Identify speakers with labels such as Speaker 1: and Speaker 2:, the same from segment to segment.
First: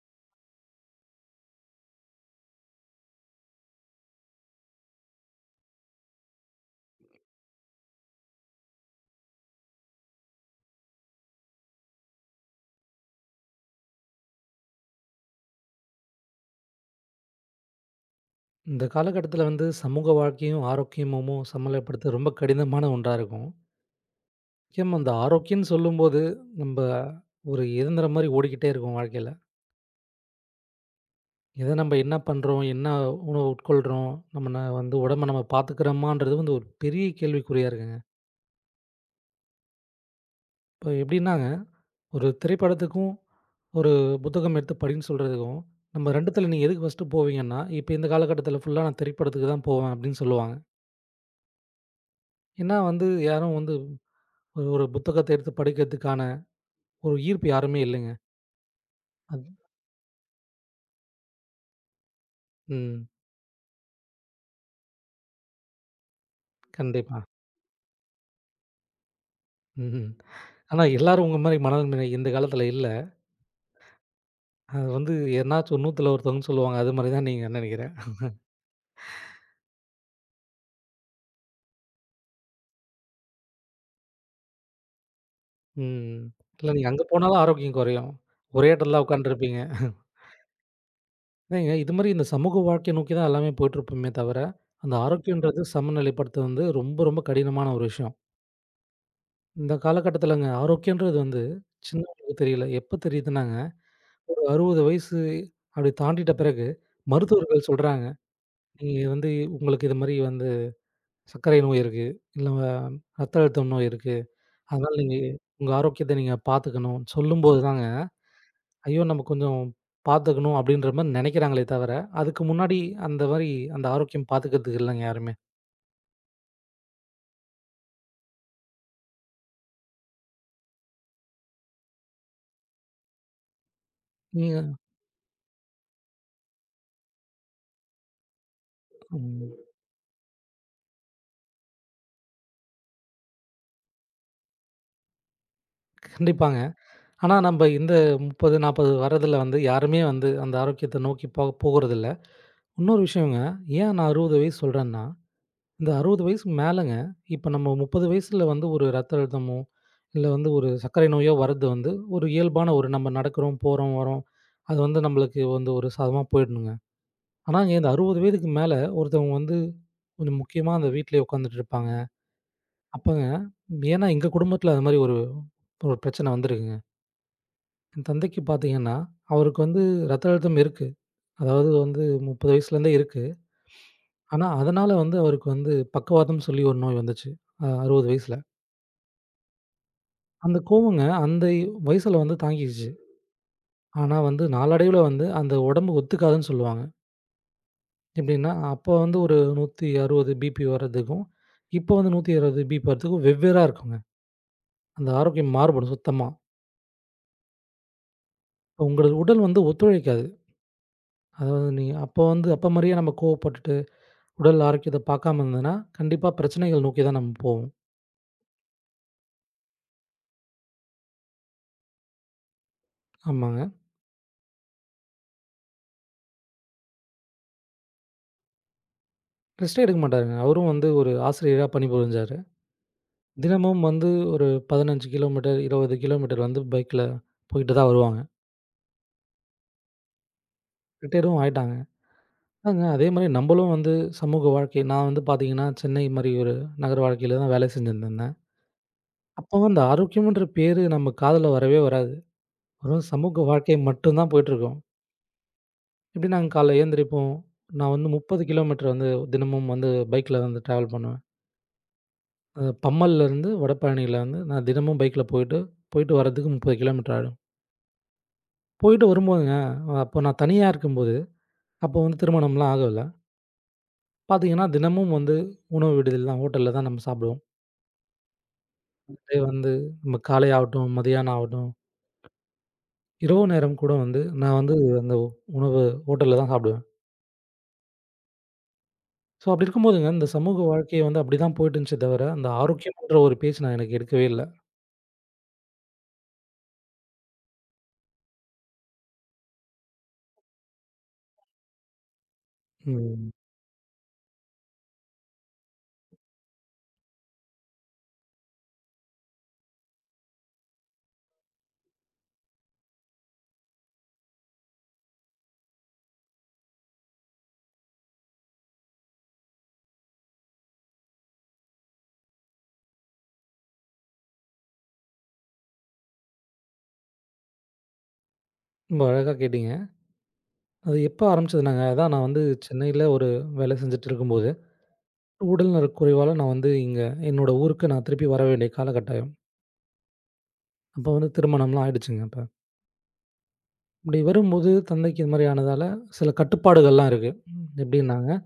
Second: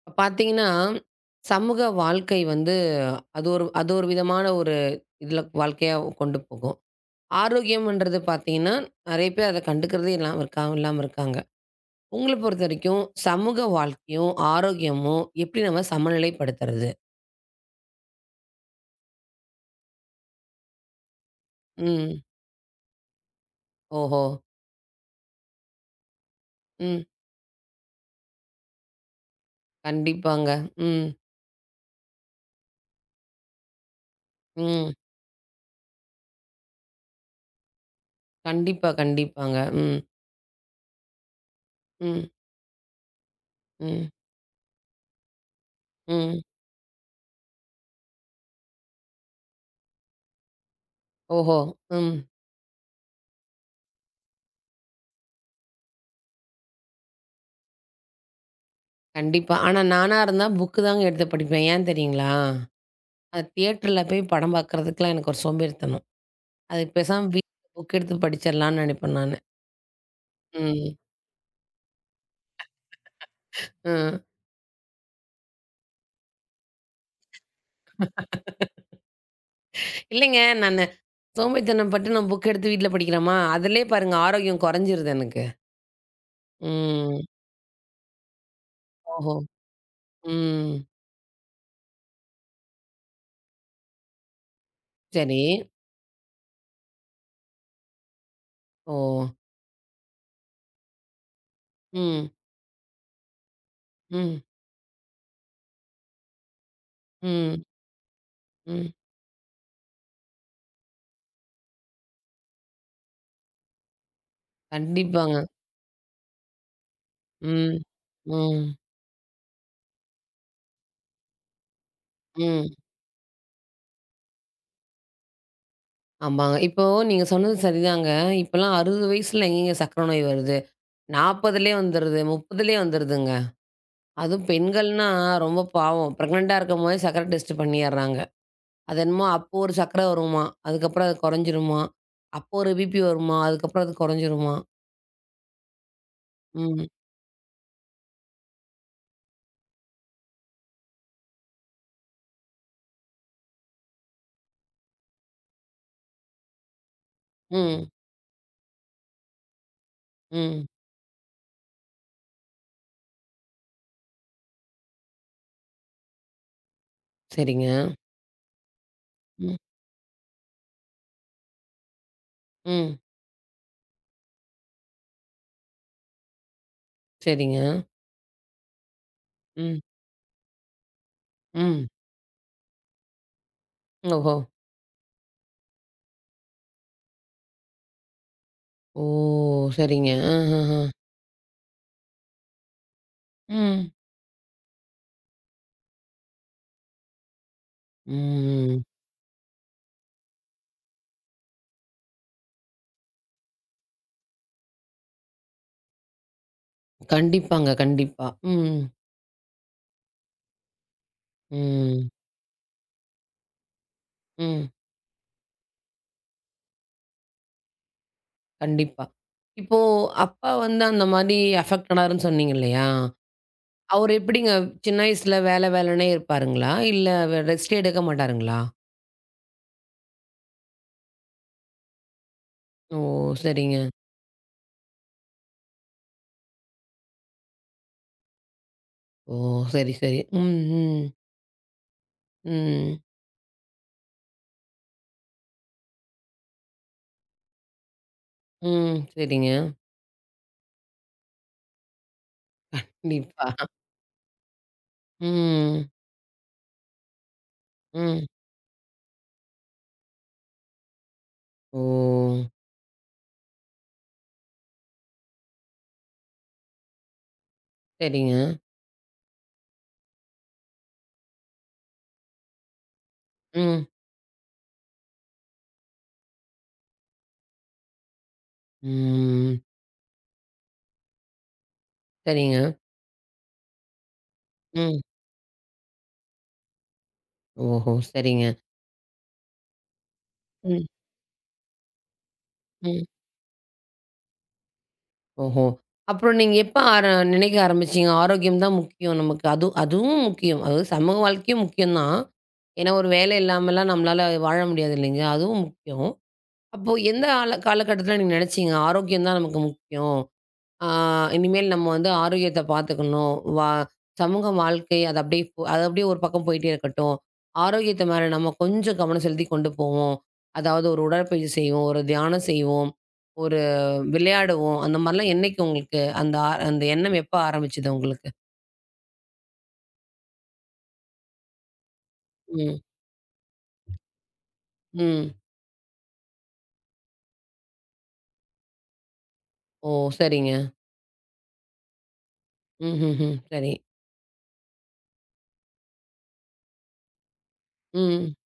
Speaker 1: இப்ப பார்த்தீங்கன்னா, சமூக வாழ்க்கை வந்து அது ஒரு விதமான ஒரு இதில வாழ்க்கையா கொண்டு போகும். ஆரோக்கியம்ன்றது பார்த்தீங்கன்னா, நெறைய பேர் அத கண்டுக்கிறதே இல்லாம இருக்காங்க. உங்கள பொறுத்த வரைக்கும் சமூக வாழ்க்கையும், ஆரோக்கியமும் எப்படி நம்ம சமநிலைப்படுத்துறது?
Speaker 2: இந்த காலகட்டத்தில வந்து சமூக வாழ்க்கையும், ஆரோக்கியமும் சமநிலைப்படுத்த
Speaker 1: ம்.
Speaker 2: ரொம்ப கடினமான ஒன்றா இருக்கும்.
Speaker 1: ஓஹோ!
Speaker 2: முக்கியமா அந்த ஆரோக்கியம்ன்னு சொல்லும்போது, நம்ப
Speaker 1: ம்.
Speaker 2: ஒரு இயந்திரம் மாரி ஓடிக்கிட்டே இருக்கோம் வாழ்க்கையில.
Speaker 1: கண்டிப்பாங்க. ம்.
Speaker 2: எத நம்ம என்ன பண்றோம்? என்ன உணவு உட்கொள்றோம்? நம்ம ந
Speaker 1: ம்.
Speaker 2: வந்து உடம்ப நம்ம பார்த்துக்கிறோமான்றது வந்து ஒரு பெரிய கேள்விக்குறியா இருக்குங்க.
Speaker 1: கண்டிப்பா, கண்டிப்பாங்க. ம்.
Speaker 2: இப்ப எப்படின்னாங்க, ஒரு
Speaker 1: ம்.
Speaker 2: திரைப்படத்துக்கும், ஒரு
Speaker 1: ம்.
Speaker 2: புத்தகம் எடுத்து படின்னு சொல்றதுக்கும், நம்ம
Speaker 1: ம்.
Speaker 2: 2த்துல நீங்க எதுக்கு ஃபர்ஸ்ட்டு போவீங்கன்னா, இப்ப இந்த காலகட்டத்தில ஃபுல்லா நான் திரைப்படத்துக்கு தான் போவேன் அப்படின்னு சொல்லுவாங்க.
Speaker 1: ஓஹோ! ம்.
Speaker 2: ஏன்னா வந்து யாரும் வந்து ஒரு ஒரு புத்தகத்த எடுத்து படிக்கிறதுக்கான ஒரு ஈர்ப்பு யாருமே இல்லங்க. அது
Speaker 1: கண்டிப்பா. ஆனா நானா இருந்தா புக்கு தாங்க எடுத்து படிப்பேன். ஏன் தெரியுங்களா?
Speaker 2: ம்.
Speaker 1: அது தியேட்டர்ல போய் படம் பார்க்குறதுக்குலாம் எனக்கு ஒரு சோம்பேறித்தனம். அதுக்கு
Speaker 2: கண்டிப்பா.
Speaker 1: பேசாம வீட்ல புக் எடுத்து படிச்சிடலான்னு நினைப்பேன் நானு.
Speaker 2: ம்ஹ்ம். ஆனா
Speaker 1: ம்.
Speaker 2: எல்லாரும் உங்க மாரி மனநிலை இந்த காலத்துல இல்ல.
Speaker 1: ம்.
Speaker 2: அது வந்து எதனாச்சும் ஒரு 100த்துல ஒருத்தவங்கன்னு சொல்லுவாங்க. அது மாரி தான் நீங்க நெனைக்கிறேன்.
Speaker 1: இல்லைங்க நானு சோம்பேறித்தனம் பட்டு நம்ம புக் எடுத்து வீட்ல படிக்கிறோமா, அதிலயே பாருங்க ஆரோக்கியம் குறைஞ்சிருது எனக்கு.
Speaker 2: ம். இல்ல நீங்க அங்க
Speaker 1: ம்.
Speaker 2: போனாலும் ஆரோக்கியம் குறையும். ஒரே இடத்துல தான்
Speaker 1: ஓஹோ!
Speaker 2: உட்காந்துருப்பீங்க.
Speaker 1: ம்.
Speaker 2: ஏங்க இது மாரி இந்த சமூக வாழ்க்கை நோக்கி தான் எல்லாமே போயிட்டுருப்போமே தவிர, அந்த
Speaker 1: சரி.
Speaker 2: ஆரோக்கியன்றது சமநிலைப்படுத்துறது வந்து ரொம்ப ரொம்ப கடினமான ஒரு விஷயம்.
Speaker 1: ஓ!
Speaker 2: இந்த காலகட்டத்துலங்க ஆரோக்கியன்றது வந்து
Speaker 1: ம்.
Speaker 2: சின்னவங்களுக்கு தெரியல. எப்ப தெரியுதுன்னாங்க,
Speaker 1: ம்.
Speaker 2: ஒரு 60 வயசு அப்படி தாண்டிட்ட பிறகு
Speaker 1: ம்.
Speaker 2: மருத்துவர்கள் சொல்றாங்க.
Speaker 1: ம்.
Speaker 2: நீங்க வந்து உங்களுக்கு இது மாரி வந்து சர்க்கரை நோய் இருக்கு. இல்ல ரத்த அழுத்தம் நோய் இருக்கு. அதனால நீங்க
Speaker 1: கண்டிப்பாங்க.
Speaker 2: உங்க ஆரோக்கியத்த நீங்க பார்த்துக்கணும். சொல்லும்போது
Speaker 1: ம்.
Speaker 2: தாங்க,
Speaker 1: ம்.
Speaker 2: ஐயோ! நம்ம கொஞ்சம் பார்த்துக்கணும் அப்படின்ற மாரி நெனைக்கிறாங்களே தவிர, அதுக்கு
Speaker 1: ம்.
Speaker 2: முன்னாடி அந்த மாரி அந்த ஆரோக்கியம் பார்த்துக்கிறதுக்கு இல்லங்க யாருமே.
Speaker 1: ஆமாங்க. இப்போ நீங்க சொன்னது சரிதாங்க. இப்பலாம் 60 வயசுல எங்கேங்க சர்க்கரை நோய் வருது? 40லயே வந்துருது, 30லயே வந்துருதுங்க. அதுவும்
Speaker 2: நீங்க
Speaker 1: பெண்கள்னா ரொம்ப பாவம். பிரெக்னன்ட்டா இருக்கும்போதே சர்க்கரை டெஸ்ட் பண்ணிர்றாங்க. அது என்னமோ
Speaker 2: ம்
Speaker 1: அப்போ ஒரு சர்க்கரை வருமாம். அதுக்கப்புறம் அது குறைஞ்சிருமாம். அப்போ ஒரு பிபி வருமாம். அதுக்கப்புறம் அது குறைஞ்சிருமாம்.
Speaker 2: கண்டிப்பாங்க.
Speaker 1: ம்.
Speaker 2: ஆனா நம்ப இந்த 30, 40 வர்றதுல வந்து யாருமே வந்து அந்த ஆரோக்கியத்த நோக்கி போகுறதில்ல. இன்னொரு விஷயங்க, ஏன் நான் 60 வயசு சொல்றேன்னா இந்த 60 வயசுக்கு மேலங்க. இப்ப நம்ம
Speaker 1: ம்.
Speaker 2: 30 வயசுல வந்து ஒரு ரத்த அழுத்தமோ, இல்ல வந்து
Speaker 1: ம்.
Speaker 2: ஒரு சர்க்கரை நோயோ வர்றது வந்து ஒரு இயல்பான ஒரு நம்ம நடக்கிறோம், போறோம், வரோம். அது வந்து நம்மளுக்கு வந்து ஒரு சாதகமா போயிடணுங்க.
Speaker 1: சரிங்க.
Speaker 2: ஆனாங்க இந்த 60 வயதுக்கு மேல ஒருத்தவங்க
Speaker 1: ம்.
Speaker 2: வந்து கொஞ்சம் முக்கியமா அந்த வீட்லயே உட்காந்துட்டு இருப்பாங்க.
Speaker 1: ம்.
Speaker 2: அப்பங்க ஏன்னா எங்க குடும்பத்தில அது மாரி ஒரு ஒரு பிரச்சனை வந்திருக்குங்க.
Speaker 1: சரிங்க.
Speaker 2: என் தந்தைக்கு பார்த்தீங்கன்னா, அவருக்கு
Speaker 1: ம்.
Speaker 2: வந்து ரத்த அழுத்தம் இருக்கு. அதாவது
Speaker 1: ம்.
Speaker 2: வந்து 30 வயசுலேருந்தே இருக்கு.
Speaker 1: ஓஹோ!
Speaker 2: ஆனா அதனால வந்து அவருக்கு வந்து பக்கவாதம்னு சொல்லி ஒரு நோய் வந்துச்சு. அ 60 வயசுல.
Speaker 1: ஓ! சரிங்க.
Speaker 2: அந்த
Speaker 1: அஹஹ.
Speaker 2: கோவங்க அந்த வயசுல வந்து தாங்கிக்கிச்சு.
Speaker 1: ம்.
Speaker 2: ஆனா வந்து நாளடைவுல வந்து அந்த உடம்பு ஒத்துக்காதுன்னு சொல்லுவாங்க. எப்படின்னா,
Speaker 1: ம்.
Speaker 2: அப்போ வந்து ஒரு 160 பிபி வரதுக்கும், இப்போ வந்து 120 பிபி வரதுக்கும் வெவ்வேறா இருக்குங்க. அந்த ஆரோக்கியம் மாறுபடும் சுத்தமா.
Speaker 1: கண்டிப்பாங்க. கண்டிப்பா. ம்.
Speaker 2: இப்ப உங்களது உடல் வந்து ஒத்துழைக்காது. அதாவது நீங்க
Speaker 1: ம்.
Speaker 2: அப்போ வந்து அப்போ மாரியே நம்ம கோவப்பட்டுட்டு, உடல்
Speaker 1: ம்.
Speaker 2: ஆரோக்கியத்த பார்க்காம இருந்ததுன்னா, கண்டிப்பா பிரச்சனைகள் நோக்கி தான் நம்ம போவோம்.
Speaker 1: கண்டிப்பா. இப்போ அப்பா வந்து அந்த மாரி அஃபெக்ட் ஆனாருன்னு சொன்னீங்க இல்லையா?
Speaker 2: ஆமாங்க.
Speaker 1: அவரு எப்படிங்க? சின்ன வயசுல வேல வேலன்னே இருப்பாருங்களா? இல்ல ரெஸ்ட்டே எடுக்க மாட்டாருங்களா?
Speaker 2: ரெஸ்ட்டே எடுக்க மாட்டாருங்க. அவரும் வந்து ஒரு ஆசிரியரா பணிபுரிஞ்சாரு.
Speaker 1: ஓ! சரிங்க.
Speaker 2: தினமும் வந்து ஒரு 15 கிலோமீட்டர், 20 கிலோமீட்டர் வந்து பைக்ல போயிட்டு தான் வருவாங்க.
Speaker 1: ஓ! சரி, சரி. ம், ம்,
Speaker 2: ரிட்டயரும் ஆயிட்டாங்க. அதாங்க
Speaker 1: ம்,
Speaker 2: அதே மாரி நம்பளும் வந்து சமூக வாழ்க்கை நான் வந்து பார்த்தீங்கன்னா, சென்னை மாரி ஒரு நகர வாழ்க்கையில தான் வேலை செஞ்சிருந்திருந்தேன்.
Speaker 1: ம். சரிங்க.
Speaker 2: அப்போ அந்த ஆரோக்கியம்ன்ற பேரு நம்ம காதுல வரவே வராது. வெறும்
Speaker 1: கண்டிப்பா.
Speaker 2: சமூக வாழ்க்கை மட்டும் தான் போயிட்டுருக்கும்.
Speaker 1: ம்,
Speaker 2: எப்டி நாங்க கால்ல எழுந்திரிப்போம். நான் வந்து
Speaker 1: ம்.
Speaker 2: 30 கிலோமீட்டர் வந்து தினமும் வந்து பைக்ல வந்து டிராவல் பண்ணுவேன்.
Speaker 1: ஓ!
Speaker 2: அது பம்மல்லேருந்து வடபழனியிலேருந்து நான் தினமும் பைக்ல போயிட்டு, போயிட்டு வரதுக்கு 30 கிலோமீட்டர் ஆயிடும்.
Speaker 1: சரிங்க.
Speaker 2: போயிட்டு வரும்போதுங்க, அப்போ நான் தனியா இருக்கும்போது, அப்போ வந்து திருமணம்லாம் ஆகல.
Speaker 1: ம்,
Speaker 2: பார்த்தீங்கன்னா, தினமும் வந்து உணவு விடுதில தான் ஹோட்டல்ல தான் நம்ம சாப்பிடுவோம். அதே
Speaker 1: ம்.
Speaker 2: வந்து நம்ம காலை ஆகட்டும், மதியானம் ஆகட்டும்,
Speaker 1: சரிங்க.
Speaker 2: இரவு நேரம் கூட வந்து நான் வந்து
Speaker 1: ம்.
Speaker 2: அந்த உணவு ஹோட்டல்ல தான் சாப்பிடுவேன்.
Speaker 1: ஓஹோ! சரிங்க.
Speaker 2: ஸோ அப்படி இருக்கும்போதுங்க, இந்த சமூக
Speaker 1: ம்,
Speaker 2: வாழ்க்கை வந்து அப்படிதான் போயிட்டு இருந்துச்சே தவிர, அந்த
Speaker 1: ம்.
Speaker 2: ஆரோக்கியம்ன்ற ஒரு பேச்சு நான் எனக்கு எடுக்கவே இல்ல.
Speaker 1: ஓஹோ! அப்புறம் நீங்க எப்ப நினைக்க ஆரம்பிச்சீங்க? ஆரோக்கியம் தான் முக்கியம் நமக்கு. அது அதுவும் முக்கியம். அதாவது சமூக வாழ்க்கையும் முக்கியம் தான். ஏன்னா, ஒரு
Speaker 2: ம்.
Speaker 1: வேலை இல்லாமலாம் நம்மளால வாழ முடியாது இல்லைங்க? அதுவும் முக்கியம். அப்போ எந்த காலகட்டத்தில நீங்க நினைச்சீங்க? ஆரோக்கியம் தான் நமக்கு முக்கியம். ஆ இனிமேல் நம்ம வந்து ஆரோக்கியத்த பார்த்துக்கணும். சமூக வாழ்க்கை அது அப்படியே அது அப்படியே ஒரு பக்கம் போயிட்டே இருக்கட்டும். ஆரோக்கியத்து மேல நம்ம கொஞ்சம் கவனம் செலுத்தி கொண்டு போவோம். அதாவது ஒரு உடற்பயிற்சி செய்வோம், ஒரு தியானம் செய்வோம், ஒரு விளையாடுவோம். அந்த மாரிலாம் என்னைக்கு உங்களுக்கு அந்த அந்த எண்ணம் எப்ப ஆரம்பிச்சது உங்களுக்கு?
Speaker 2: ரொம்ப அழகா கேட்டீங்க. அது எப்ப ஆரம்பிச்சதுனாங்க, அதான் நான் வந்து
Speaker 1: ம்.
Speaker 2: சென்னையில ஒரு வேலை செஞ்சுட்டு இருக்கும்போது,
Speaker 1: ம்.
Speaker 2: உடல்நல குறைவால நான் வந்து இங்க என்னோட ஊருக்கு நான் திருப்பி வர வேண்டிய காலகட்டாயம்.
Speaker 1: ஓ! சரிங்க.
Speaker 2: அப்ப வந்து திருமணம்லாம் ஆயிடுச்சுங்க அப்ப.
Speaker 1: ம்ஹ்ஹ்ம். சரி.
Speaker 2: அப்படி வரும்போது தந்தைக்கு இது மாரி ஆனதால சில கட்டுப்பாடுகள்லாம் இருக்கு.
Speaker 1: ம்.
Speaker 2: எப்படின்னா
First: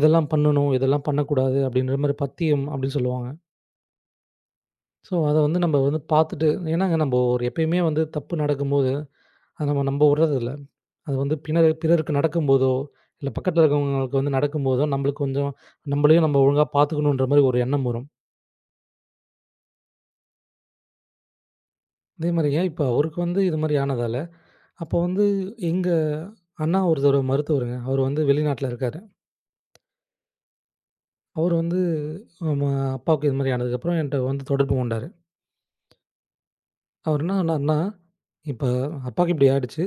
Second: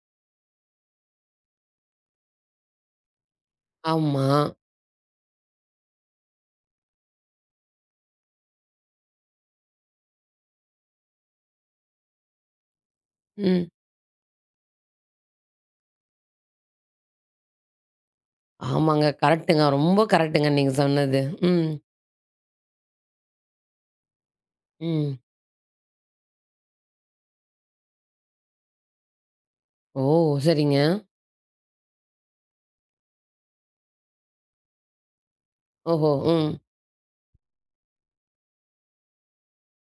Speaker 2: இதெல்லாம் பண்ணணும், இதெல்லாம் பண்ணக்கூடாது அப்படின்ற மாரி பத்தியம் அப்படின்னு சொல்லுவாங்க.
Speaker 1: ஆமா.
Speaker 2: ஸோ, அத வந்து நம்ம வந்து பார்த்துட்டு ஏன்னாங்க நம்ம ஒரு எப்பயுமே வந்து தப்பு நடக்கும்போது, அத நம்ம நம்ப விடுறதில்ல. அது வந்து பிறருக்கு நடக்கும்போதோ, இல்ல பக்கத்துல
Speaker 1: ம்.
Speaker 2: இருக்கிறவங்களுக்கு வந்து நடக்கும்போதோ, நம்மளுக்கு கொஞ்சம் நம்மளையும் நம்ம ஒழுங்கா பார்த்துக்கணுன்ற மாரி ஒரு எண்ணம் வரும்.
Speaker 1: ஆமாங்க. கரெக்ட்டுங்க. ரொம்ப கரெக்ட்டுங்க நீங்க சொன்னது. ம்.
Speaker 2: அதே மாரிங்க இப்போ அவருக்கு வந்து இது மாரி ஆனதால, அப்போ
Speaker 1: ம்.
Speaker 2: வந்து எங்க அண்ணா ஒருத்தர் மருத்துவருங்க. அவர் வந்து வெளிநாட்ல இருக்காரு.
Speaker 1: ஓ! சரிங்க.
Speaker 2: அவர் வந்து நம்ம அப்பாவுக்கு இது மாரி ஆனதுக்கப்புறம் என்ட்ட வந்து தொடர்பு கொண்டாரு.
Speaker 1: ஓஹோ! ம்.
Speaker 2: அவர் என்ன சொன்னாருன்னா, "இப்ப அப்பாவுக்கு இப்படி ஆயிடுச்சு.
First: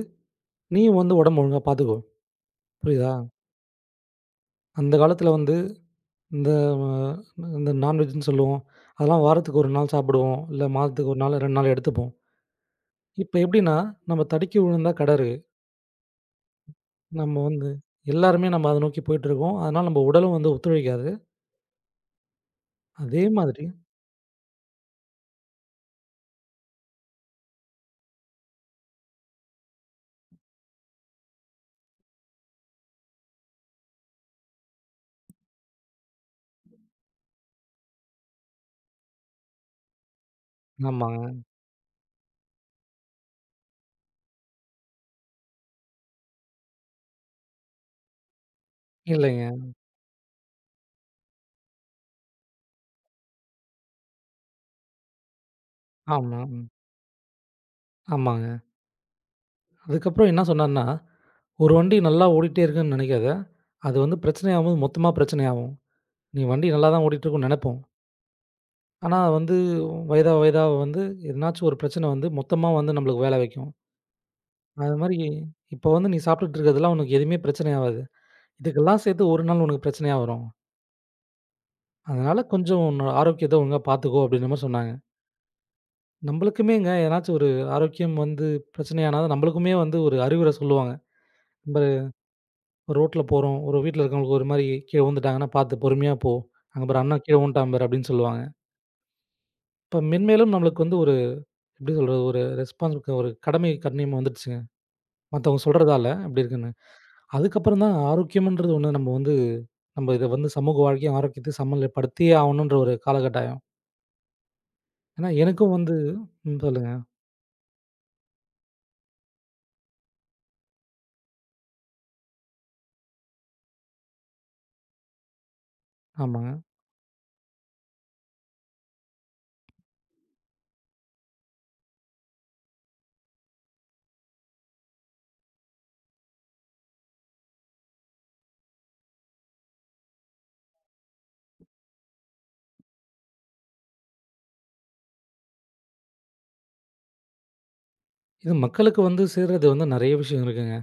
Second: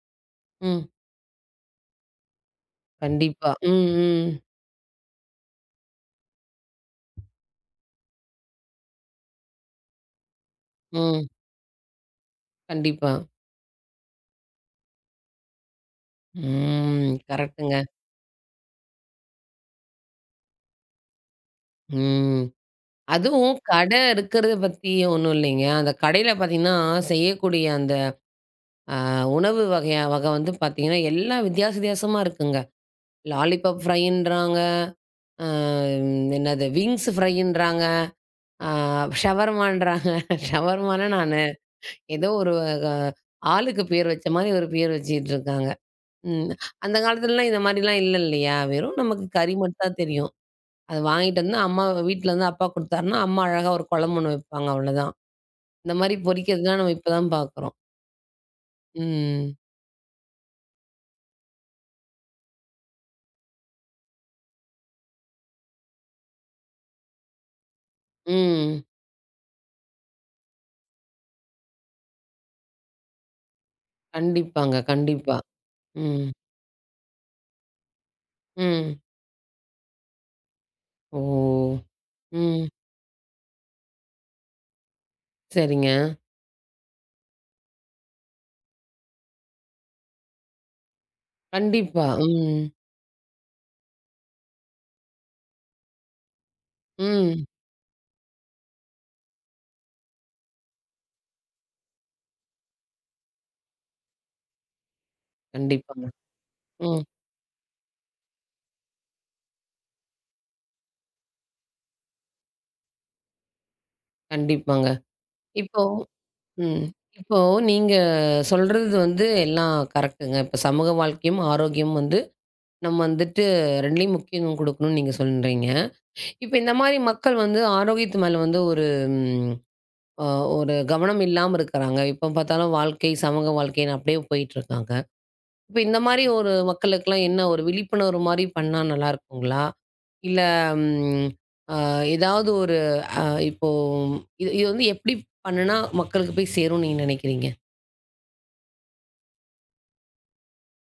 Speaker 1: ம்.
Speaker 2: நீயும் வந்து உடம்பு ஒழுங்கா பார்த்துக்கோ. புரியுதா?
Speaker 1: கண்டிப்பா. ம், ம்,
Speaker 2: அந்த காலத்தில வந்து இந்த இந்த நான்வெஜ்ன்னு சொல்லுவோம். அதெல்லாம் வாரத்துக்கு 1 நாள் சாப்பிடுவோம். இல்ல மாதத்துக்கு 1
Speaker 1: ம்.
Speaker 2: நாள், 2 நாள் எடுத்துப்போம்.
Speaker 1: கண்டிப்பா.
Speaker 2: இப்ப எப்படின்னா, நம்ம தடுக்கி விழுந்தா கெடரு.
Speaker 1: ம்.
Speaker 2: நம்ம வந்து
Speaker 1: கரெக்ட்டுங்க.
Speaker 2: எல்லாருமே நம்ம அத நோக்கி போயிட்டுருக்கோம். அதனால நம்ம உடலும் வந்து ஒத்துழைக்காது.
Speaker 1: ம்.
Speaker 2: அதே
Speaker 1: அதுவும்
Speaker 2: மாதிரி
Speaker 1: கடை இருக்கிறத பத்தி ஒண்ணும் இல்லைங்க. அந்த கடையில பார்த்தீங்கன்னா, செய்யக்கூடிய அந்த அ உணவு வகை வந்து பார்த்தீங்கன்னா, எல்லாம் வித்தியாச வித்தியாசமா இருக்குங்க. லாலிபாப் ஃப்ரைன்றாங்க. அ என்னது விங்ஸ் ஃப்ரைன்றாங்க. அ ஷவர்மான்றாங்க. ஷவர்மானா
Speaker 2: ஆமாங்க.
Speaker 1: நானு ஏதோ ஒரு அ ஆளுக்கு பேர் வச்ச மாரி ஒரு பேர் வச்சுட்டு இருக்காங்க. ம். அந்த காலத்துலலாம் இந்த மாரிலாம் இல்ல இல்லையா? வெறும் நமக்கு
Speaker 2: இல்லைங்க.
Speaker 1: கறி மட்டும் தான் தெரியும். அத வாங்கிட்டு வந்து அம்மா வீட்ல இருந்து அப்பா குடுத்தாருன்னா, அம்மா அழகா ஒரு குழம்பு ஒண்ணு வைப்பாங்க அவ்வளதான். இந்த மாரி
Speaker 2: ஆமா. ம்.
Speaker 1: பொரிக்கிறதுலாம் நம்ம இப்ப தான் பார்க்குறோம்.
Speaker 2: ஆமாங்க.
Speaker 1: ம்.
Speaker 2: அதுக்கப்புறம் என்ன சொன்னார்ன்னா, "ஒரு வண்டி நல்லா ஓடிட்டே இருக்குன்னு நெனைக்காத. அது வந்து பிரச்சனையாகும் போது மொத்தமா பிரச்சனையாகும். நீ வண்டி நல்லா தான் ஓடிட்டுருக்குன்னு நெனப்போம்.
Speaker 1: ம்.
Speaker 2: ஆனா வந்து வயதா வயதா வந்து எதனாச்சும் ஒரு பிரச்சனை வந்து மொத்தமா வந்து நம்மளுக்கு வேல வைக்கும்.
Speaker 1: கண்டிப்பாங்க.
Speaker 2: அது மாரி
Speaker 1: கண்டிப்பா.
Speaker 2: இப்போ வந்து நீ
Speaker 1: ம்.
Speaker 2: சாப்பிட்டுட்டு இருக்கிறதெல்லாம் உனக்கு எதுவுமே பிரச்சனை ஆவாது.
Speaker 1: ம்.
Speaker 2: இதுக்கெல்லாம் சேர்த்து ஒரு நாள் உனக்கு பிரச்சனையா வரும்.
Speaker 1: ஓ!
Speaker 2: அதனால
Speaker 1: ம்.
Speaker 2: கொஞ்சம் உன்னோட ஆரோக்கியத்த ஒழுங்கா பார்த்துக்கோ அப்படின்ற மாரி சொன்னாங்க.
Speaker 1: சரிங்க.
Speaker 2: நம்மளுக்குமேங்க எதனாச்சும் ஒரு ஆரோக்கியம் வந்து பிரச்சனையானா நம்மளுக்குமே வந்து ஒரு அறிவுரை சொல்லுவாங்க. நம்ப
Speaker 1: கண்டிப்பா. ம்.
Speaker 2: ரோட்ல போறோம். ஒரு வீட்ல இருக்கிறவங்களுக்கு ஒரு மாரி கீழ விழுந்துட்டாங்கன்னா பார்த்து பொறுமையா போ. அங்க பாரு அண்ணா கீழ
Speaker 1: ம்.
Speaker 2: விழுந்துட்டான் பாரு அப்படின்னு சொல்லுவாங்க. இப்ப மென்மேலும் நம்மளுக்கு வந்து ஒரு எப்படி சொல்றது ஒரு ரெஸ்பான்ஸ் ஒரு கடமை கண்ணியம் வந்துடுச்சுங்க. மத்தவங்க
Speaker 1: கண்டிப்பாங்க.
Speaker 2: சொல்றதால அப்படி இருக்குன்னு.
Speaker 1: ம்.
Speaker 2: அதுக்கப்புறம் தான் ஆரோக்கியம்ன்றது ஒண்ணு நம்ம வந்து நம்ம இத வந்து சமூக வாழ்க்கையும் ஆரோக்கியத்தையும் சமநிலைப்படுத்தியே ஆவணுன்ற ஒரு காலகட்டாயம்.
Speaker 1: கண்டிப்பாங்க.
Speaker 2: ஏன்னா எனக்கும்
Speaker 1: இப்போ
Speaker 2: வந்து ம்
Speaker 1: ம்.
Speaker 2: சொல்லுங்க.
Speaker 1: இப்போ நீங்க சொல்றது வந்து எல்லாம் கரெக்ட்டுங்க. இப்ப சமூக வாழ்க்கையும், ஆரோக்கியமும் வந்து நம்ம வந்துட்டு 2லயும் முக்கியத்துவம் குடுக்கணும்னு நீங்க சொல்றீங்க. இப்ப
Speaker 2: ஆமாங்க.
Speaker 1: இந்த மாரி மக்கள் வந்து ஆரோக்கியத்து மேல வந்து ஒரு ம் அ ஒரு கவனம் இல்லாம இருக்கிறாங்க. எப்ப பார்த்தாலும் வாழ்க்கை, சமூக வாழ்க்கைன்னு அப்படியே போயிட்டுருக்காங்க. இப்ப இந்த மாரி ஒரு மக்களுக்கெல்லாம் என்ன ஒரு விழிப்புணர்வு மாரி பண்ணா நல்லா இருக்குங்களா? இல்ல ம் அ ஏதாவது ஒரு அ இப்போ இது இது வந்து எப்படி பண்ணுனா மக்களுக்கு போய் சேரும்னு நீங்க நினைக்கிறீங்க?
Speaker 2: இது மக்களுக்கு வந்து சேர்றது வந்து நெறைய விஷயம் இருக்குங்க.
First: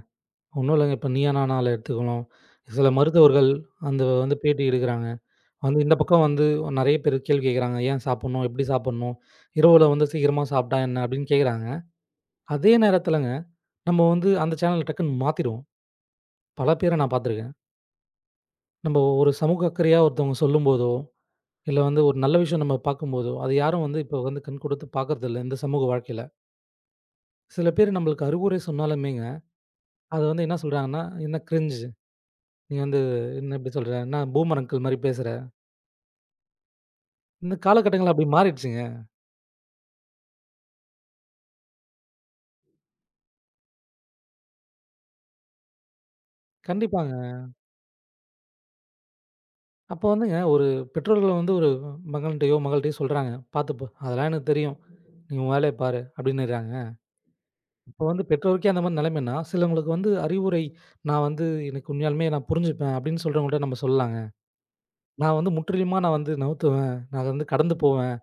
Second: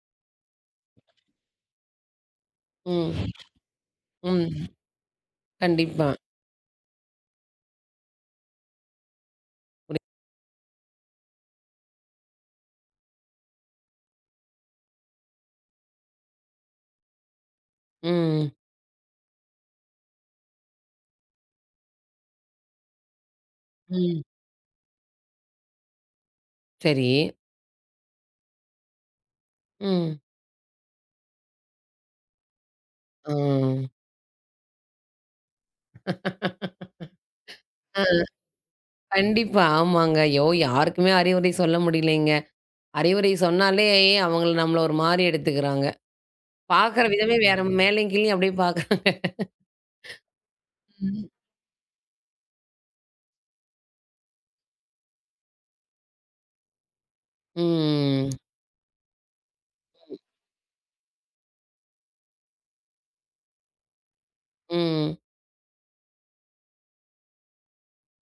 Speaker 2: ஒண்ணும் இல்லங்க. இப்ப நீயா நானால எடுத்துக்கலாம். சில
Speaker 1: ம்.
Speaker 2: மருத்துவர்கள் அந்த வந்து பேட்டி
Speaker 1: ம்.
Speaker 2: எடுக்குறாங்க. வந்து இந்த
Speaker 1: கண்டிப்பா.
Speaker 2: பக்கம் வந்து நெறைய பேர் கேள்வி கேட்குறாங்க. ஏன் சாப்பிடணும்? எப்படி சாப்பிடணும்? இரவுல
Speaker 1: புரி
Speaker 2: வந்து சீக்கிரமா சாப்பிட்டா என்ன? அப்படின்னு கேட்குறாங்க. அதே நேரத்துலங்க நம்ம வந்து அந்த சேனல் டக்குன்னு மாத்திருவோம். பல பேர நான் பார்த்துருக்கேன்.
Speaker 1: ம்.
Speaker 2: நம்ம ஒரு சமூக அக்கறையா ஒருத்தவங்க சொல்லும்போதோ, இல்ல வந்து ஒரு நல்ல விஷயம் நம்ம பார்க்கும்போதோ, அது யாரும் வந்து இப்போ
Speaker 1: ம்.
Speaker 2: வந்து கண் கொடுத்து பார்க்கறதில்ல இந்த சமூக வாழ்க்கையில.
Speaker 1: சரி.
Speaker 2: சில பேர் நம்மளுக்கு அறிவுரை சொன்னாலுமேங்க,
Speaker 1: ம்.
Speaker 2: அது வந்து என்ன சொல்றாங்கன்னா, "என்ன கிரிஞ்ச். நீ வந்து
Speaker 1: ஆ.
Speaker 2: என்ன இப்படி சொல்ற? என்ன பூமர் அங்கிள் மாரி பேசுற." இந்த
Speaker 1: ஆ,
Speaker 2: காலகட்டங்கள் அப்படி மாறிடுச்சுங்க.
Speaker 1: கண்டிப்பா. ஆமாங்க. ஐயோ! யாருக்குமே அறிவுரை சொல்ல முடியலைங்க. அறிவுரை சொன்னாலே அவங்கள நம்மள ஒரு மாரி எடுத்துக்கிறாங்க. பார்க்குற
Speaker 2: கண்டிப்பாங்க.
Speaker 1: விதமே வேற மேலயும் கீழயும் அப்படியே பார்க்குறாங்க.
Speaker 2: அப்போ வந்துங்க ஒரு
Speaker 1: ம்.
Speaker 2: பெற்றோர்கள் வந்து ஒரு மகன்ட்டயோ, மகள்ட்டயோ சொல்றாங்க, "பார்த்துப்போ அதெல்லாம் எனக்கு தெரியும். நீ உன் வேலைய பாரு" அப்படின்னுறாங்க. இப்போ வந்து
Speaker 1: ம்.
Speaker 2: பெற்றோருக்கே அந்த மாரி நிலைமைன்னா, சிலவங்களுக்கு வந்து அறிவுரை, "நான் வந்து எனக்கு உண்மையாலுமே நான் புரிஞ்சுப்பேன்" அப்படின்னு சொல்றவங்கள்ட்ட நம்ம சொல்லலாங்க.
Speaker 1: ம்.
Speaker 2: நான் வந்து முற்றிலுமா நான் வந்து நவுத்துவேன். நான் அத வந்து கடந்து போவேன்.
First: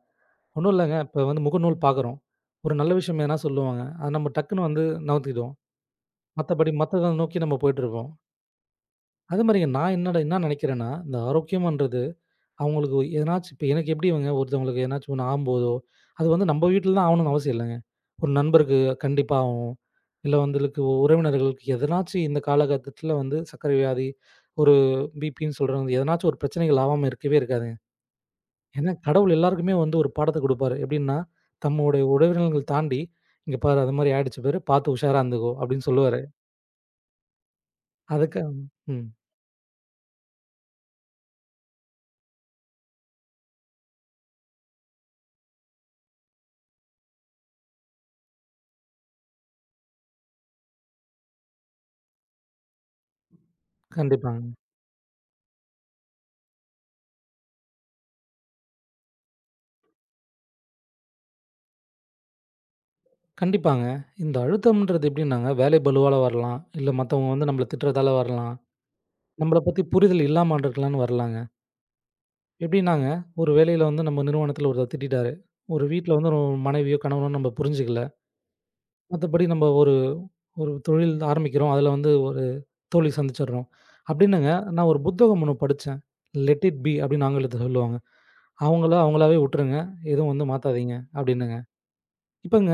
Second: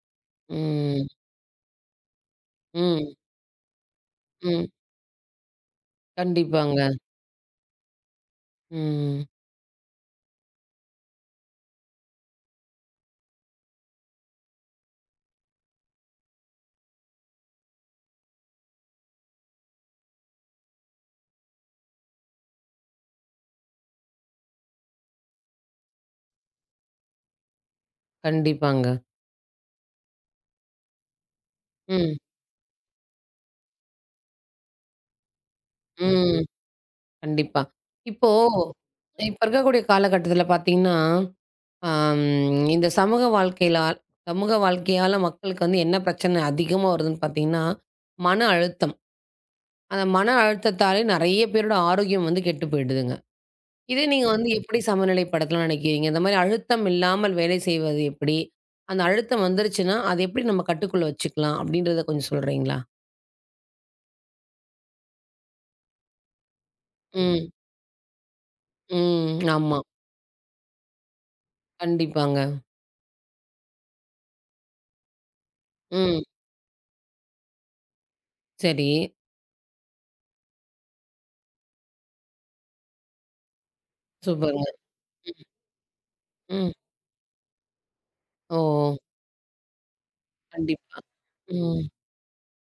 Speaker 2: ஒண்ணும் இல்லங்க.
Speaker 1: ம்.
Speaker 2: இப்ப வந்து முகநூல் பார்க்குறோம். ஒரு நல்ல
Speaker 1: ம்.
Speaker 2: விஷயம் எதுனா சொல்லுவாங்க. அது நம்ம
Speaker 1: ம்.
Speaker 2: டக்குன்னு வந்து நவுத்திடுவோம். மத்தபடி
Speaker 1: கண்டிப்பாங்க.
Speaker 2: மத்தத நோக்கி நம்ம போயிட்டுருப்போம்.
Speaker 1: ம்.
Speaker 2: அதே மாரிங்க நான் என்ன நெனைக்கிறேன்னா, இந்த ஆரோக்கியம்ன்றது அவங்களுக்கு எதனாச்சும் இப்ப எனக்கு எப்படிங்க ஒருத்தவங்களுக்கு எதனாச்சும் ஒண்ணு ஆகும்போதோ, அது வந்து நம்ம வீட்ல தான் ஆகணும்னு அவசியம் இல்லங்க. ஒரு நண்பருக்கு கண்டிப்பா ஆகும். இல்ல உறவினர்களுக்கு எதனாச்சும் இந்த காலகட்டத்தில வந்து சர்க்கரை வியாதி, ஒரு பிபின்னு சொல்றாங்க. எதனாச்சும் ஒரு பிரச்சனைகள் ஆவாம இருக்கவே இருக்காதுங்க.
Speaker 1: கண்டிப்பாங்க.
Speaker 2: ஏன்னா, கடவுள் எல்லாருக்குமே வந்து ஒரு பாடத்த குடுப்பாரு. எப்டின்னா, தம்முடைய
Speaker 1: ம்.
Speaker 2: உறவினர்கள் தாண்டி, "இங்க பாரு அது மாரி ஆயிடுச்சு பாரு, பார்த்து உஷாரா இருந்துக்கோ" அப்டின்னு சொல்லுவாரு.
Speaker 1: ம். கண்டிப்பா. இப்போ
Speaker 2: அதுக்கு ம்.
Speaker 1: இப்ப இருக்கக்கூடிய காலகட்டத்தில பார்த்தீங்கன்னா, அம் இந்த சமூக வாழ்க்கையில சமூக வாழ்க்கையால மக்களுக்கு வந்து என்ன பிரச்சனை அதிகமா வருதுன்னு பார்த்தீங்கன்னா, மன அழுத்தம். அந்த மன அழுத்தத்தாலே நெறைய பேரோட ஆரோக்கியம் வந்து கெட்டு போயிடுதுங்க. இதே நீங்க வந்து
Speaker 2: கண்டிப்பாங்க.
Speaker 1: கண்டிப்பா. எப்படி சமநிலைப்படுத்தலாம்னு நினைக்கிறீங்க? இந்த மாரி அழுத்தம் இல்லாமல் வேலை செய்வது எப்படி? அந்த அழுத்தம் வந்துருச்சுன்னா, அத எப்படி நம்ம கட்டுக்குள்ள வச்சுக்கலாம்? அப்படின்றத கொஞ்சம் சொல்றீங்களா?
Speaker 2: கண்டிப்பாங்க. இந்த அழுத்தம்ன்றது எப்டின்னாங்க, வேலை பளுவால வரலாம், இல்ல மத்தவங்க வந்து
Speaker 1: ம்,
Speaker 2: நம்மள திட்டுறதால வரலாம்,
Speaker 1: ம்.
Speaker 2: நம்மள
Speaker 1: ஆமா.
Speaker 2: பத்தி புரிதல் இல்லாம இருக்கலான்னு வரலாங்க.
Speaker 1: கண்டிப்பாங்க.
Speaker 2: எப்டின்னாங்க, ஒரு வேலையில வந்து நம்ம நிறுவனத்துல ஒருத்தர் திட்டிட்டாரு. ஒரு வீட்ல
Speaker 1: ம்.
Speaker 2: வந்து ஒரு மனைவியோ, கணவனோ நம்ம புரிஞ்சுக்கல.
Speaker 1: சரி.
Speaker 2: மத்தபடி நம்ம ஒரு ஒரு தொழில் ஆரம்பிக்கிறோம். அதுல வந்து தோல்வி சந்திச்சிடுறோம். அப்டின்னுங்க
Speaker 1: சூப்பருங்க.
Speaker 2: நான் ஒரு புத்தகம்
Speaker 1: ம்,
Speaker 2: ஒண்ணு படிச்சேன். "லெட்
Speaker 1: ம்.
Speaker 2: இட் பி" அப்டின்னு ஆங்கிலத்துல சொல்லுவாங்க.
Speaker 1: ஓ!
Speaker 2: "அவங்கள அவங்களாவே விட்டுருங்க. எதுவும் வந்து மாத்தாதீங்க"
Speaker 1: கண்டிப்பா.
Speaker 2: அப்டின்னுங்க.
Speaker 1: ம்,
Speaker 2: இப்பங்க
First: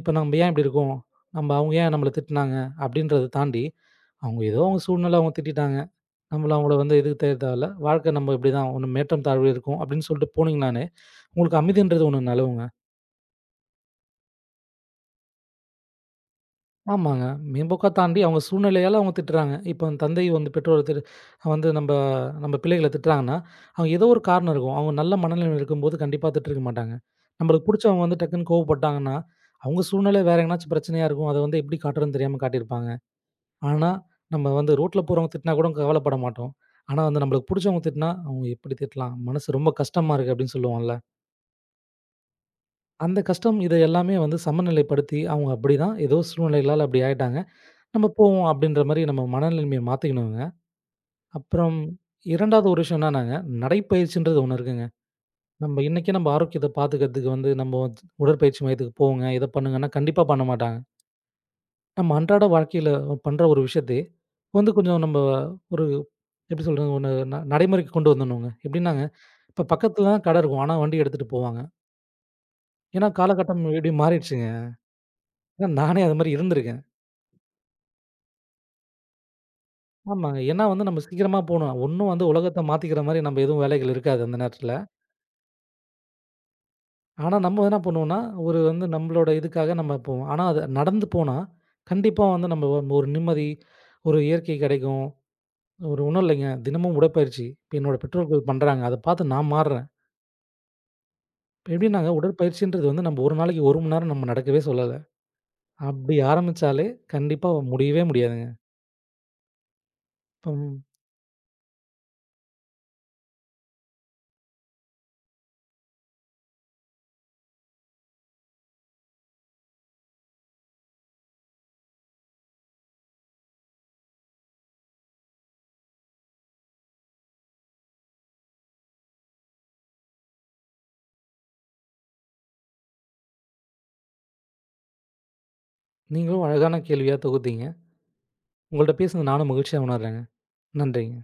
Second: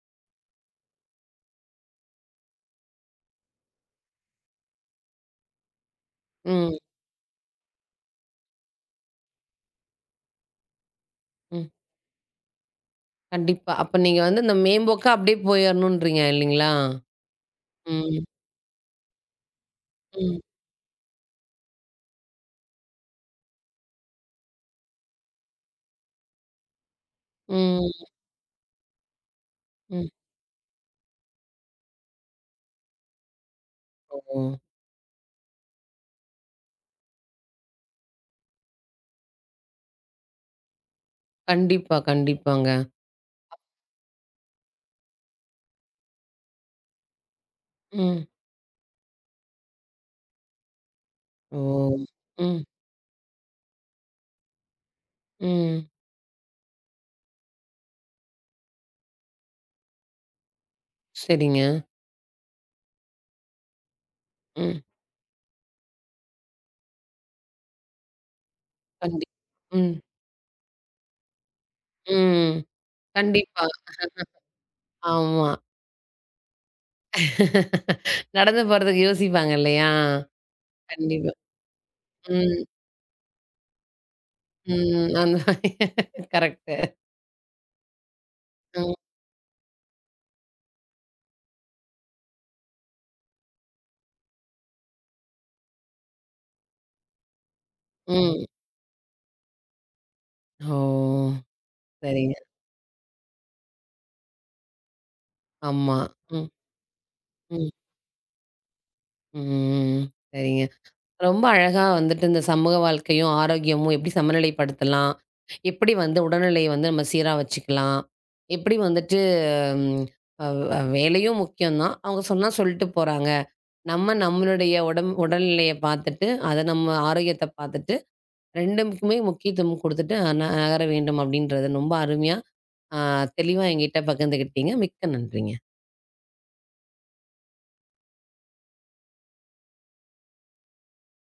Speaker 2: இப்ப நம்ம ஏன் இப்டி இருக்கோம்? நம்ம அவங்க ஏன் நம்மள திட்டுனாங்க? அப்டின்றத தாண்டி, அவங்க ஏதோ அவங்க சூழ்நிலை அவங்க திட்டிட்டாங்க. நம்மள
Speaker 1: ம்,
Speaker 2: அவங்கள வந்து எதுக்கு தேட தேவல்ல. வாழ்க்கை நம்ம இப்டிதான் ஒண்ணு மேற்றம் தாழ்வு இருக்கும் அப்டின்னு சொல்ட்டு போனீங்கனாலே, உங்களுக்கு
Speaker 1: ம்.
Speaker 2: அமைதின்றது ஒண்ணு நிலவுங்க.
Speaker 1: கண்டிப்பா. அப்ப நீங்க வந்து இந்த மேம்போக்கா அப்படியே போயிரணும்ன்றீங்க இல்லைங்களா?
Speaker 2: ஆமாங்க. மேம்போக்கா தாண்டி
Speaker 1: ம்,
Speaker 2: அவங்க சூழ்நிலையால அவங்க திட்டுறாங்க. இப்போ தந்தை
Speaker 1: ம்,
Speaker 2: வந்து பெற்றோர் திட்டு வந்து நம்ப நம்ப பிள்ளைகள திட்டுறாங்கன்னா, அவங்க ஏதோ ஒரு காரணம் இருக்கும். அவங்க நல்ல மனநிலைமையில இருக்கும்போது கண்டிப்பா திட்டிருக்க மாட்டாங்க. நம்மளுக்கு புடிச்சவங்க
Speaker 1: ம்,
Speaker 2: வந்து டக்குன்னு கோவப்பட்டாங்கன்னா, அவங்க
Speaker 1: ம்.
Speaker 2: சூழ்நிலை வேற எங்கனாச்சும் பிரச்சனையா இருக்கும். அத வந்து எப்படி காட்டுறதுன்னு தெரியாம காட்டியிருப்பாங்க. ஆனா,
Speaker 1: ஓ!
Speaker 2: நம்ம வந்து ரோட்ல போறவங்க திட்டினா கூட கவலைப்பட மாட்டோம். ஆனா வந்து நம்மளுக்கு புடிச்சவங்க திட்டினா, அவங்க எப்படி திட்டலாம்? மனசு ரொம்ப கஷ்டமா இருக்கு அப்படின்னு சொல்லுவோம்ல.
Speaker 1: கண்டிப்பா, கண்டிப்பாங்க.
Speaker 2: அந்த கஷ்டம் இத எல்லாமே வந்து சமநிலைப்படுத்தி அவங்க அப்படிதான் ஏதோ சூழ்நிலைகளால அப்படி ஆயிட்டாங்க. நம்ம
Speaker 1: ம்.
Speaker 2: போவோம் அப்படின்ற மாரி நம்ம மனநிலைமைய மாத்திக்கணுங்க.
Speaker 1: ஓ!
Speaker 2: அப்புறம்
Speaker 1: ம்,
Speaker 2: 2வது ஒரு விஷயம் என்னன்னாங்க, நடைப்பயிற்சின்றது ஒண்ணு இருக்குங்க. நம்ம
Speaker 1: ம்.
Speaker 2: இன்னைக்கே நம்ம ஆரோக்கியத்த பாத்துக்கிறதுக்கு வந்து நம்ம வந்து உடற்பயிற்சி மையத்துக்கு போங்க, இத பண்ணுங்கன்னா கண்டிப்பா பண்ண மாட்டாங்க.
Speaker 1: சரிங்க.
Speaker 2: நம்ம அன்றாட வாழ்க்கையில பண்ற ஒரு விஷயத்தையே வந்து
Speaker 1: ம்.
Speaker 2: கொஞ்சம் நம்ம ஒரு எப்படி சொல்றது? ஒண்ணு நடைமுறைக்கு கொண்டு வந்துடணுங்க. எப்படின்னாங்க,
Speaker 1: கண்டி
Speaker 2: இப்ப
Speaker 1: ம்,
Speaker 2: பக்கத்துல தான் கடை இருக்கும். ஆனா வண்டி எடுத்துட்டு போவாங்க.
Speaker 1: ம்.
Speaker 2: ஏன்னா காலகட்டம்
Speaker 1: கண்டிப்பா.
Speaker 2: இப்படி மாறிடுச்சுங்க.
Speaker 1: ஆமா.
Speaker 2: ஏன்னா நானே அது மாரி இருந்திருக்கேன்.
Speaker 1: நடந்து போறதுக்கு யோசிப்பாங்க இல்லையா?
Speaker 2: ஆமாங்க. ஏன்னா வந்து நம்ம
Speaker 1: கண்டிப்பா.
Speaker 2: சீக்கிரமா போணும். ஒண்ணும் வந்து
Speaker 1: ம்,
Speaker 2: உலகத்த மாத்திக்கிற மாரி நம்ம எதுவும் வேலைகள் இருக்காது அந்த நேரத்துல.
Speaker 1: ம். அந்த மாரி கரெக்ட்டு.
Speaker 2: ஆனா, நம்ம என்ன பண்ணுவோம்னா, ஒரு வந்து
Speaker 1: ம்,
Speaker 2: நம்மளோட இதுக்காக நம்ம போவோம். ஆனா, அது நடந்து போனா, கண்டிப்பா வந்து நம்ம ஒரு ஒரு நிம்மதி, ஒரு இயற்கை கிடைக்கும். ஒரு ஒண்ணும் இல்லைங்க, தினமும் உடற்பயிற்சி. இப்ப என்னோட
Speaker 1: ம்.
Speaker 2: பெற்றோர்கள் பண்றாங்க. அத பார்த்து நான் மாறுறேன்.
Speaker 1: ஓ!
Speaker 2: இப்ப எப்படின்னாங்க,
Speaker 1: சரிங்க.
Speaker 2: உடற்பயிற்சின்றது வந்து நம்ம ஒரு நாளைக்கு 1 மணி நேரம் நம்ம நடக்கவே சொல்லல.
Speaker 1: ஆமா.
Speaker 2: அப்படி
Speaker 1: ம்,
Speaker 2: ஆரம்பிச்சாலே கண்டிப்பா
Speaker 1: ம்,
Speaker 2: முடியவே முடியாதுங்க.
Speaker 1: ம்.
Speaker 2: இப்ப
Speaker 1: சரிங்க. ரொம்ப அழகா வந்துட்டு இந்த சமூக வாழ்க்கையும், ஆரோக்கியமும் எப்படி சமநிலைப்படுத்தலாம்? எப்படி வந்து உடல்நிலையை வந்து நம்ம சீரா வச்சுக்கலாம்? எப்படி வந்துட்டு ம். அ அ வேலையும் முக்கியம் தான். அவங்க சொன்னா சொல்ட்டு போறாங்க. நம்ம நம்மளுடைய உடல்நிலைய பார்த்துட்டு, அத நம்ம ஆரோக்கியத்த பார்த்துட்டு 2க்குமே முக்கியத்துவம் குடுத்துட்டு நகர வேண்டும் அப்படின்றது ரொம்ப அருமையா, அ தெளிவா என்கிட்ட பகிர்ந்துக்கிட்டீங்க. மிக்க நன்றிங்க.
Speaker 2: நீங்களும் அழகான கேள்வியா தொகுத்தீங்க. உங்கள்ட்ட பேசினது நானும் மகிழ்ச்சியா உணர்றேங்க. நன்றிங்க.